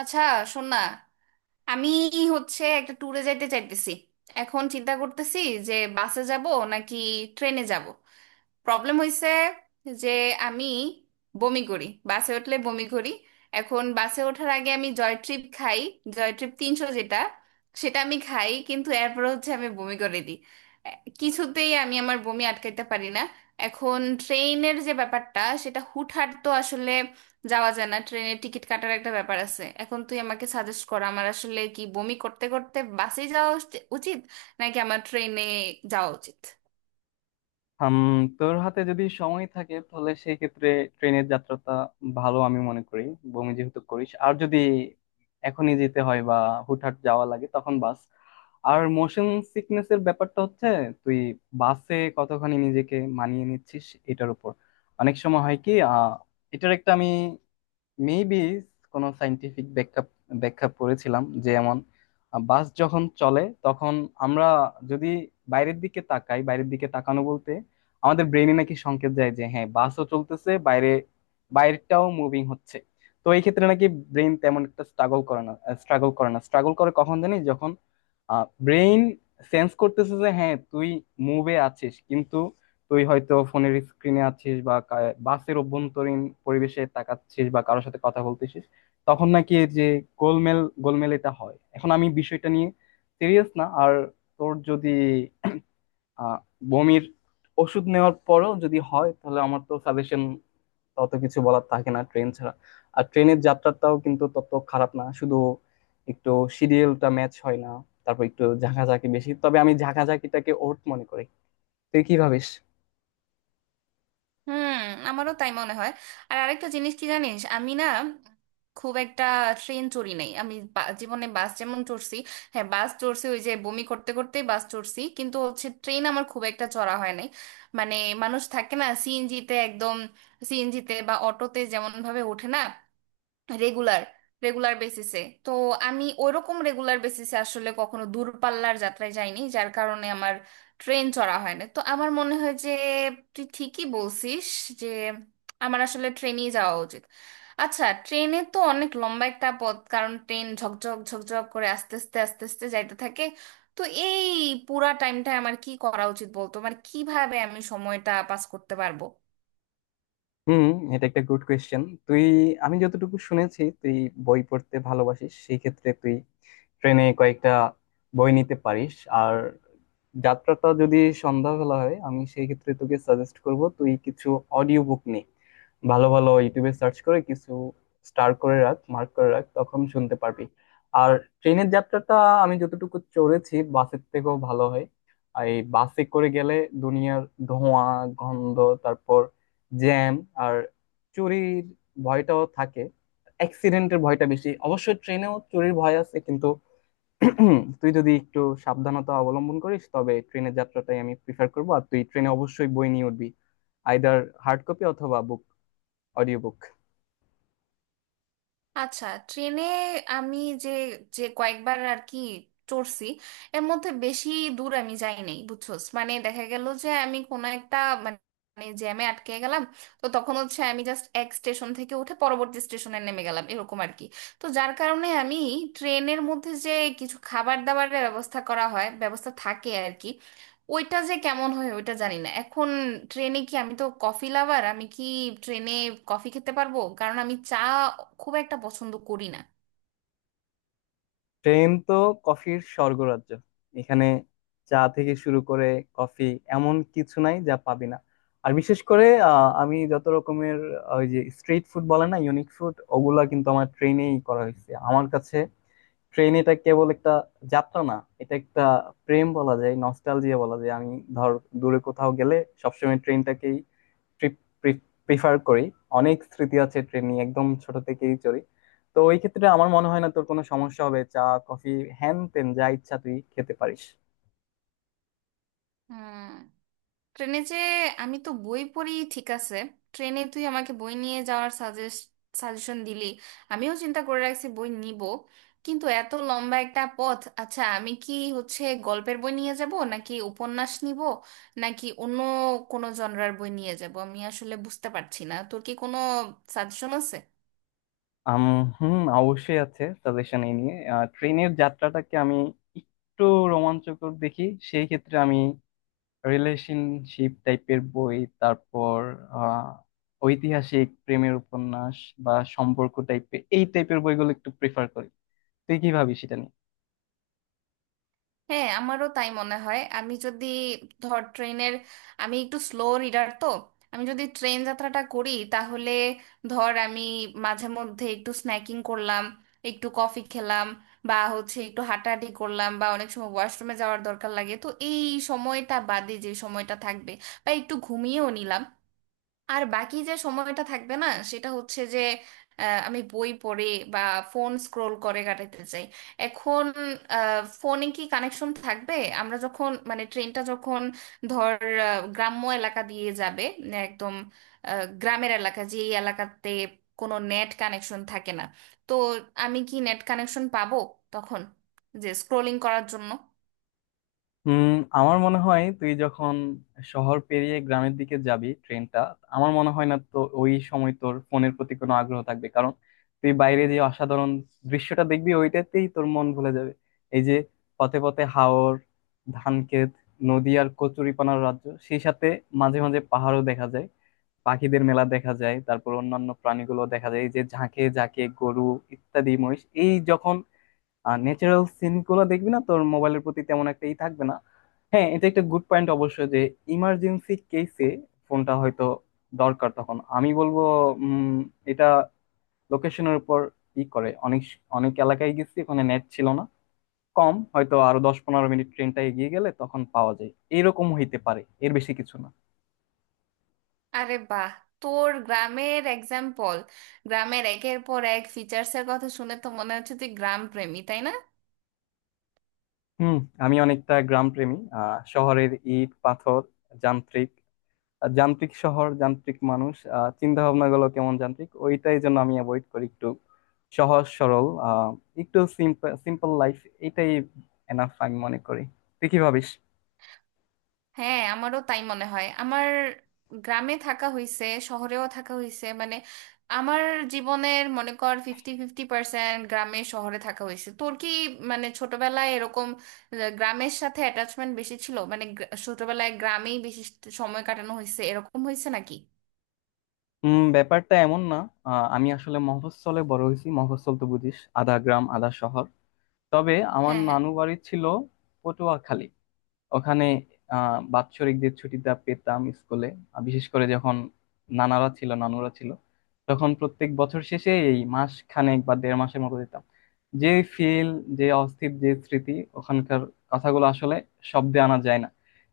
আচ্ছা, শোন না। আমি একটা ট্যুরে যাইতে চাইতেছি। এখন চিন্তা করতেছি যে বাসে যাব নাকি ট্রেনে যাব। প্রবলেম হয়েছে যে আমি বমি করি, বাসে উঠলে বমি করি। এখন বাসে ওঠার আগে আমি জয় ট্রিপ খাই, জয় ট্রিপ 300 যেটা, সেটা আমি খাই, কিন্তু এরপর আমি বমি করে দিই। এ- কিছুতেই আমি আমার বমি আটকাইতে পারি না। এখন ট্রেনের যে ব্যাপারটা, সেটা হুটহাট তো আসলে যাওয়া যায় না, ট্রেনের টিকিট কাটার একটা ব্যাপার আছে। এখন তুই আমাকে সাজেস্ট কর, আমার আসলে কি বমি করতে করতে বাসে যাওয়া উচিত, নাকি আমার ট্রেনে যাওয়া উচিত? হাম। তোর হাতে যদি সময় থাকে তাহলে সেই ক্ষেত্রে ট্রেনের যাত্রাটা ভালো আমি মনে করি। বমি যেহেতু করিস আর যদি এখনই যেতে হয় বা হুটহাট যাওয়া লাগে তখন বাস। আর মোশন সিকনেস এর ব্যাপারটা হচ্ছে তুই বাসে কতখানি নিজেকে মানিয়ে নিচ্ছিস এটার উপর। অনেক সময় হয় কি এটার একটা আমি মেবি কোনো সাইন্টিফিক ব্যাখ্যা ব্যাখ্যা পড়েছিলাম যে এমন, বাস যখন চলে তখন আমরা যদি বাইরের দিকে তাকানো বলতে আমাদের ব্রেনে নাকি সংকেত যায় যে হ্যাঁ বাসও চলতেছে, বাইরে বাইরেটাও মুভিং হচ্ছে। তো এই ক্ষেত্রে নাকি ব্রেন তেমন একটা স্ট্রাগল করে না। স্ট্রাগল করে কখন জানি যখন ব্রেন সেন্স করতেছে যে হ্যাঁ তুই মুভে আছিস কিন্তু তুই হয়তো ফোনের স্ক্রিনে আছিস বা বাসের অভ্যন্তরীণ পরিবেশে তাকাচ্ছিস বা কারোর সাথে কথা বলতেছিস, তখন নাকি এই যে গোলমেল গোলমেল এটা হয়। এখন আমি বিষয়টা নিয়ে সিরিয়াস না। আর তোর যদি আহ বমির ওষুধ নেওয়ার পরেও যদি হয় তাহলে আমার তো সাজেশন তত কিছু বলার থাকে না ট্রেন ছাড়া। আর ট্রেনের যাত্রাটাও কিন্তু তত খারাপ না, শুধু একটু শিডিউলটা ম্যাচ হয় না, তারপর একটু ঝাঁকাঝাঁকি বেশি, তবে আমি ঝাঁকাঝাঁকিটাকে ওর্ট মনে করি। তুই কি ভাবিস? হুম, আমারও তাই মনে হয়। আর আরেকটা জিনিস কি জানিস, আমি না খুব একটা ট্রেন চড়ি নাই। আমি জীবনে বাস যেমন চড়ছি, হ্যাঁ বাস চড়ছি, ওই যে বমি করতে করতে বাস চড়ছি, কিন্তু ট্রেন আমার খুব একটা চড়া হয় নাই। মানে মানুষ থাকে না সিএনজিতে, একদম সিএনজিতে বা অটোতে যেমন ভাবে ওঠে, না রেগুলার রেগুলার বেসিসে। তো আমি ওইরকম রেগুলার বেসিসে আসলে কখনো দূরপাল্লার যাত্রায় যাইনি, যার কারণে আমার ট্রেন চড়া হয় না। তো আমার মনে হয় যে তুই ঠিকই বলছিস যে আমার আসলে ট্রেনেই যাওয়া উচিত। আচ্ছা, ট্রেনে তো অনেক লম্বা একটা পথ, কারণ ট্রেন ঝকঝক ঝকঝক করে আস্তে আস্তে আস্তে আস্তে যাইতে থাকে। তো এই পুরা টাইমটা আমার কি করা উচিত বলতো? মানে কিভাবে আমি সময়টা পাস করতে পারবো? হুম। এটা একটা গুড কোয়েশ্চেন। তুই, আমি যতটুকু শুনেছি, তুই বই পড়তে ভালোবাসিস, সেই ক্ষেত্রে তুই ট্রেনে কয়েকটা বই নিতে পারিস। আর যাত্রাটা যদি সন্ধ্যাবেলা হয় আমি সেই ক্ষেত্রে তোকে সাজেস্ট করব তুই কিছু অডিও বুক নে। ভালো ভালো ইউটিউবে সার্চ করে কিছু স্টার করে রাখ, মার্ক করে রাখ, তখন শুনতে পারবি। আর ট্রেনের যাত্রাটা আমি যতটুকু চড়েছি বাসের থেকেও ভালো হয়। আর এই বাসে করে গেলে দুনিয়ার ধোঁয়া, গন্ধ, তারপর জ্যাম, আর চুরির ভয়টাও থাকে, অ্যাক্সিডেন্টের ভয়টা বেশি। অবশ্যই ট্রেনেও চুরির ভয় আছে কিন্তু তুই যদি একটু সাবধানতা অবলম্বন করিস তবে ট্রেনের যাত্রাটাই আমি প্রিফার করবো। আর তুই ট্রেনে অবশ্যই বই নিয়ে উঠবি, আইদার হার্ড কপি অথবা অডিও বুক। আচ্ছা, ট্রেনে আমি যে যে কয়েকবার আর কি চড়ছি, এর মধ্যে বেশি দূর আমি যাই নাই বুঝছোস। মানে দেখা গেল যে আমি কোনো একটা মানে জ্যামে আটকে গেলাম, তো তখন আমি জাস্ট এক স্টেশন থেকে উঠে পরবর্তী স্টেশনে নেমে গেলাম, এরকম আর কি। তো যার কারণে আমি ট্রেনের মধ্যে যে কিছু খাবার দাবারের ব্যবস্থা করা হয়, ব্যবস্থা থাকে আর কি, ওইটা যে কেমন হয় ওইটা জানি না। এখন ট্রেনে কি, আমি তো কফি লাভার, আমি কি ট্রেনে কফি খেতে পারবো? কারণ আমি চা খুব একটা পছন্দ করি না। ট্রেন তো কফির স্বর্গরাজ্য। এখানে চা থেকে শুরু করে কফি, এমন কিছু নাই যা পাবি না। আর বিশেষ করে আমি যত রকমের ওই যে স্ট্রিট ফুড বলে না, ইউনিক ফুড, ওগুলা কিন্তু আমার ট্রেনেই করা হয়েছে আমার কাছে। ট্রেন, এটা কেবল একটা যাত্রা না, এটা একটা প্রেম বলা যায়, নস্টালজিয়া বলা যায়। আমি, ধর, দূরে কোথাও গেলে সবসময় ট্রেনটাকেই ট্রিপ প্রিফার করি। অনেক স্মৃতি আছে ট্রেন নিয়ে, একদম ছোট থেকেই চড়ি। তো ওই ক্ষেত্রে আমার মনে হয় না তোর কোনো সমস্যা হবে, চা কফি হ্যান তেন যা ইচ্ছা তুই খেতে পারিস। হুম, ট্রেনে যে আমি তো বই পড়ি, ঠিক আছে, ট্রেনে তুই আমাকে বই নিয়ে যাওয়ার সাজেশন দিলি, আমিও চিন্তা করে রাখছি বই নিব। কিন্তু এত লম্বা একটা পথ, আচ্ছা আমি কি গল্পের বই নিয়ে যাব, নাকি উপন্যাস নিব, নাকি অন্য কোনো জনরার বই নিয়ে যাব? আমি আসলে বুঝতে পারছি না, তোর কি কোনো সাজেশন আছে? আম, হুম অবশ্যই আছে সাজেশন এই নিয়ে। ট্রেনের যাত্রাটাকে আমি একটু রোমাঞ্চকর দেখি, সেই ক্ষেত্রে আমি রিলেশনশিপ টাইপের বই, তারপর আহ, ঐতিহাসিক প্রেমের উপন্যাস বা সম্পর্ক টাইপের, এই টাইপের বইগুলো একটু প্রেফার করি। তুই কি ভাবিস এটা নিয়ে? হ্যাঁ, আমারও তাই মনে হয়। আমি যদি ধর ট্রেনের, আমি একটু স্লো রিডার তো, আমি যদি ট্রেন যাত্রাটা করি, তাহলে ধর আমি মাঝে মধ্যে একটু স্ন্যাকিং করলাম, একটু কফি খেলাম, বা একটু হাঁটাহাঁটি করলাম, বা অনেক সময় ওয়াশরুমে যাওয়ার দরকার লাগে, তো এই সময়টা বাদে যে সময়টা থাকবে, বা একটু ঘুমিয়েও নিলাম, আর বাকি যে সময়টা থাকবে না, সেটা হচ্ছে যে, আমি বই পড়ে বা ফোন স্ক্রোল করে কাটাতে চাই। এখন ফোনে কি কানেকশন থাকবে? আমরা যখন, মানে ট্রেনটা যখন ধর গ্রাম্য এলাকা দিয়ে যাবে, মানে একদম গ্রামের এলাকা, যে এই এলাকাতে কোনো নেট কানেকশন থাকে না, তো আমি কি নেট কানেকশন পাবো তখন, যে স্ক্রোলিং করার জন্য? হুম। আমার মনে হয় তুই যখন শহর পেরিয়ে গ্রামের দিকে যাবি ট্রেনটা, আমার মনে হয় না তো ওই সময় তোর ফোনের প্রতি কোনো আগ্রহ থাকবে, কারণ তুই বাইরে যে অসাধারণ দৃশ্যটা দেখবি ওইটাতেই তোর মন ভুলে যাবে। এই যে পথে পথে হাওর, ধানক্ষেত, নদী আর কচুরিপানার রাজ্য, সেই সাথে মাঝে মাঝে পাহাড়ও দেখা যায়, পাখিদের মেলা দেখা যায়, তারপর অন্যান্য প্রাণীগুলো দেখা যায়, এই যে ঝাঁকে ঝাঁকে গরু ইত্যাদি মহিষ। এই যখন আর ন্যাচারাল সিন গুলো দেখবি না, তোর মোবাইলের প্রতি তেমন একটা ই থাকবে না। হ্যাঁ, এটা একটা গুড পয়েন্ট অবশ্য যে ইমার্জেন্সি কেসে ফোনটা হয়তো দরকার। তখন আমি বলবো উম এটা লোকেশনের উপর ই করে। অনেক অনেক এলাকায় গেছি ওখানে নেট ছিল না, কম, হয়তো আরো 10-15 মিনিট ট্রেনটা এগিয়ে গেলে তখন পাওয়া যায়, এরকম হইতে পারে, এর বেশি কিছু না। আরে বাহ, তোর গ্রামের এক্সাম্পল, গ্রামের একের পর এক ফিচার্স এর কথা শুনে তো মনে হচ্ছে তুই গ্রাম প্রেমী, তাই না? হুম, আমি অনেকটা গ্রাম প্রেমী। শহরের ইট পাথর যান্ত্রিক, যান্ত্রিক শহর, যান্ত্রিক মানুষ, চিন্তা ভাবনা গুলো কেমন যান্ত্রিক, ওইটাই জন্য আমি অ্যাভয়েড করি একটু। সহজ সরল, একটু সিম্পল সিম্পল লাইফ, এটাই এনাফ আমি মনে করি। তুই কি ভাবিস? হ্যাঁ, আমারও তাই মনে হয়। আমার গ্রামে থাকা হইছে, শহরেও থাকা হইছে, মানে আমার জীবনের মনে কর ফিফটি ফিফটি পার্সেন্ট গ্রামে শহরে থাকা হয়েছে। তোর কি মানে ছোটবেলায় এরকম গ্রামের সাথে অ্যাটাচমেন্ট বেশি ছিল, মানে ছোটবেলায় গ্রামেই বেশি সময় কাটানো হয়েছে, এরকম হয়েছে নাকি? ব্যাপারটা এমন না। আমি আসলে মফস্বলে বড় হয়েছি, মফস্বল তো বুঝিস, আধা গ্রাম আধা শহর। তবে আমার হ্যাঁ, হ্যাঁ। নানু বাড়ি ছিল পটুয়াখালী। ওখানে বাৎসরিক যে ছুটিটা পেতাম স্কুলে, বিশেষ করে যখন নানারা ছিল নানুরা ছিল, তখন প্রত্যেক বছর শেষে এই মাস খানেক বা দেড় মাসের মতো দিতাম। যে ফিল, যে অস্থির যে স্মৃতি ওখানকার, কথাগুলো আসলে শব্দে আনা যায় না।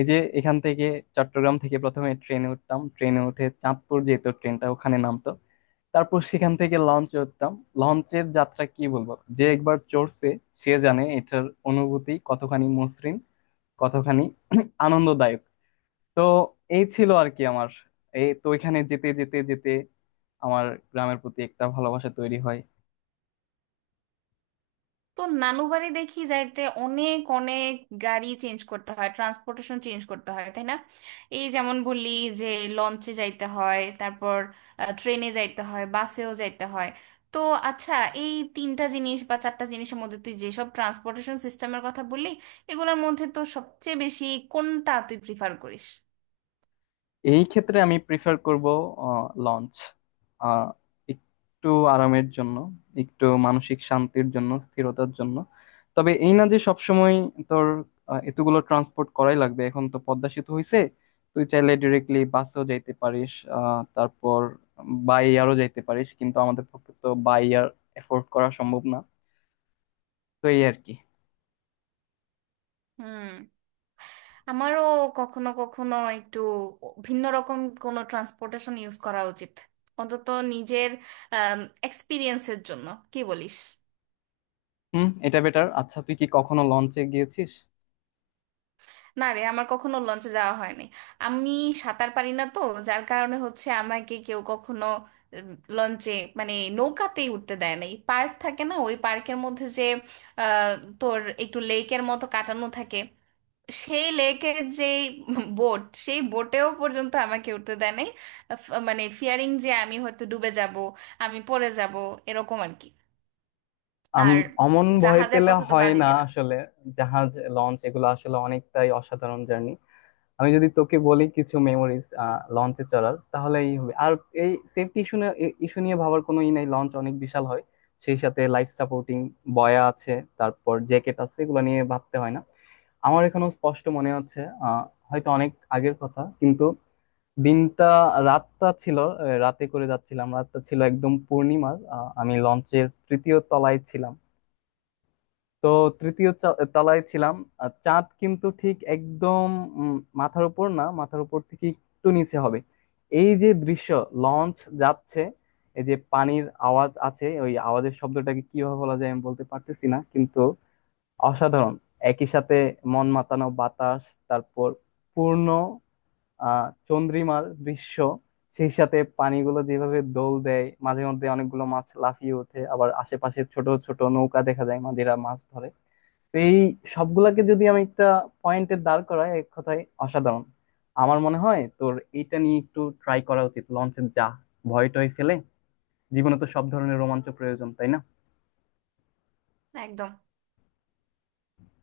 এই যে এখান থেকে চট্টগ্রাম থেকে প্রথমে ট্রেনে উঠতাম, ট্রেনে উঠে চাঁদপুর যেত ট্রেনটা, ওখানে নামতো। তারপর সেখান থেকে লঞ্চে উঠতাম। লঞ্চের যাত্রা কি বলবো, যে একবার চড়ছে সে জানে এটার অনুভূতি কতখানি মসৃণ, কতখানি আনন্দদায়ক। তো এই ছিল আর কি আমার। এই তো ওইখানে যেতে যেতে যেতে আমার গ্রামের প্রতি একটা ভালোবাসা তৈরি হয়। তো নানু বাড়ি দেখি যাইতে অনেক অনেক গাড়ি চেঞ্জ করতে হয়, ট্রান্সপোর্টেশন চেঞ্জ করতে হয়, তাই না? এই যেমন বললি যে লঞ্চে যাইতে হয়, তারপর ট্রেনে যাইতে হয়, বাসেও যাইতে হয়। তো আচ্ছা, এই তিনটা জিনিস বা চারটা জিনিসের মধ্যে, তুই যেসব ট্রান্সপোর্টেশন সিস্টেমের কথা বললি, এগুলোর মধ্যে তো সবচেয়ে বেশি কোনটা তুই প্রিফার করিস? এই ক্ষেত্রে আমি প্রিফার করব লঞ্চ, একটু আরামের জন্য, একটু মানসিক শান্তির জন্য, স্থিরতার জন্য। তবে এই না যে সবসময় তোর এতগুলো ট্রান্সপোর্ট করাই লাগবে, এখন তো পদ্মা সেতু হইছে, তুই চাইলে ডিরেক্টলি বাসেও যাইতে পারিস, তারপর বাই এয়ারও যাইতে পারিস, কিন্তু আমাদের পক্ষে তো বাই এয়ার এফোর্ড করা সম্ভব না। তো এই আর কি। হুম, আমারও কখনো কখনো একটু ভিন্ন রকম কোনো ট্রান্সপোর্টেশন ইউজ করা উচিত, অন্তত নিজের এক্সপিরিয়েন্সের জন্য, কি বলিস? হুম, এটা বেটার। আচ্ছা তুই কি কখনো লঞ্চে গিয়েছিস? না রে, আমার কখনো লঞ্চে যাওয়া হয়নি। আমি সাঁতার পারি না তো, যার কারণে আমাকে কেউ কখনো লঞ্চে, মানে নৌকাতেই উঠতে দেয় নাই। পার্ক থাকে না, ওই পার্কের মধ্যে যে আহ, তোর একটু লেকের মতো কাটানো থাকে, সেই লেকের যেই বোট, সেই বোটেও পর্যন্ত আমাকে উঠতে দেয় নাই। আহ, মানে ফিয়ারিং, যে আমি হয়তো ডুবে যাব, আমি পড়ে যাব, এরকম আর কি। আম আর অমন ভয় জাহাজের পেলে কথা তো হয় বাদই না দিলাম। আসলে। জাহাজ, লঞ্চ, এগুলো আসলে অনেকটাই অসাধারণ জার্নি। আমি যদি তোকে বলি কিছু মেমোরিজ লঞ্চে চড়ার, তাহলে এই হবে। আর এই সেফটি ইস্যু ইস্যু নিয়ে ভাবার কোনো ই নাই, লঞ্চ অনেক বিশাল হয়, সেই সাথে লাইফ সাপোর্টিং বয়া আছে, তারপর জ্যাকেট আছে, এগুলো নিয়ে ভাবতে হয় না। আমার এখনো স্পষ্ট মনে হচ্ছে, আহ হয়তো অনেক আগের কথা কিন্তু, দিনটা রাতটা ছিল, রাতে করে যাচ্ছিলাম, রাতটা ছিল একদম পূর্ণিমার। আমি লঞ্চের তৃতীয় তলায় ছিলাম, তো তৃতীয় তলায় ছিলাম। আর চাঁদ কিন্তু ঠিক একদম মাথার উপর না, মাথার উপর থেকে একটু নিচে হবে। এই যে দৃশ্য, লঞ্চ যাচ্ছে, এই যে পানির আওয়াজ আছে, ওই আওয়াজের শব্দটাকে কিভাবে বলা যায় আমি বলতে পারতেছি না, কিন্তু অসাধারণ। একই সাথে মন মাতানো বাতাস, তারপর পূর্ণ আহ চন্দ্রিমার দৃশ্য, সেই সাথে পানিগুলো যেভাবে দোল দেয়, মাঝে মধ্যে অনেকগুলো মাছ লাফিয়ে ওঠে, আবার আশেপাশে ছোট ছোট নৌকা দেখা যায়, মাঝিরা মাছ ধরে। তো এই সবগুলাকে যদি আমি একটা পয়েন্টে দাঁড় করাই, এক কথায় অসাধারণ। আমার মনে হয় তোর এইটা নিয়ে একটু ট্রাই করা উচিত। লঞ্চে যা, ভয় টয় ফেলে। জীবনে তো সব ধরনের রোমাঞ্চ প্রয়োজন, তাই না? একদম।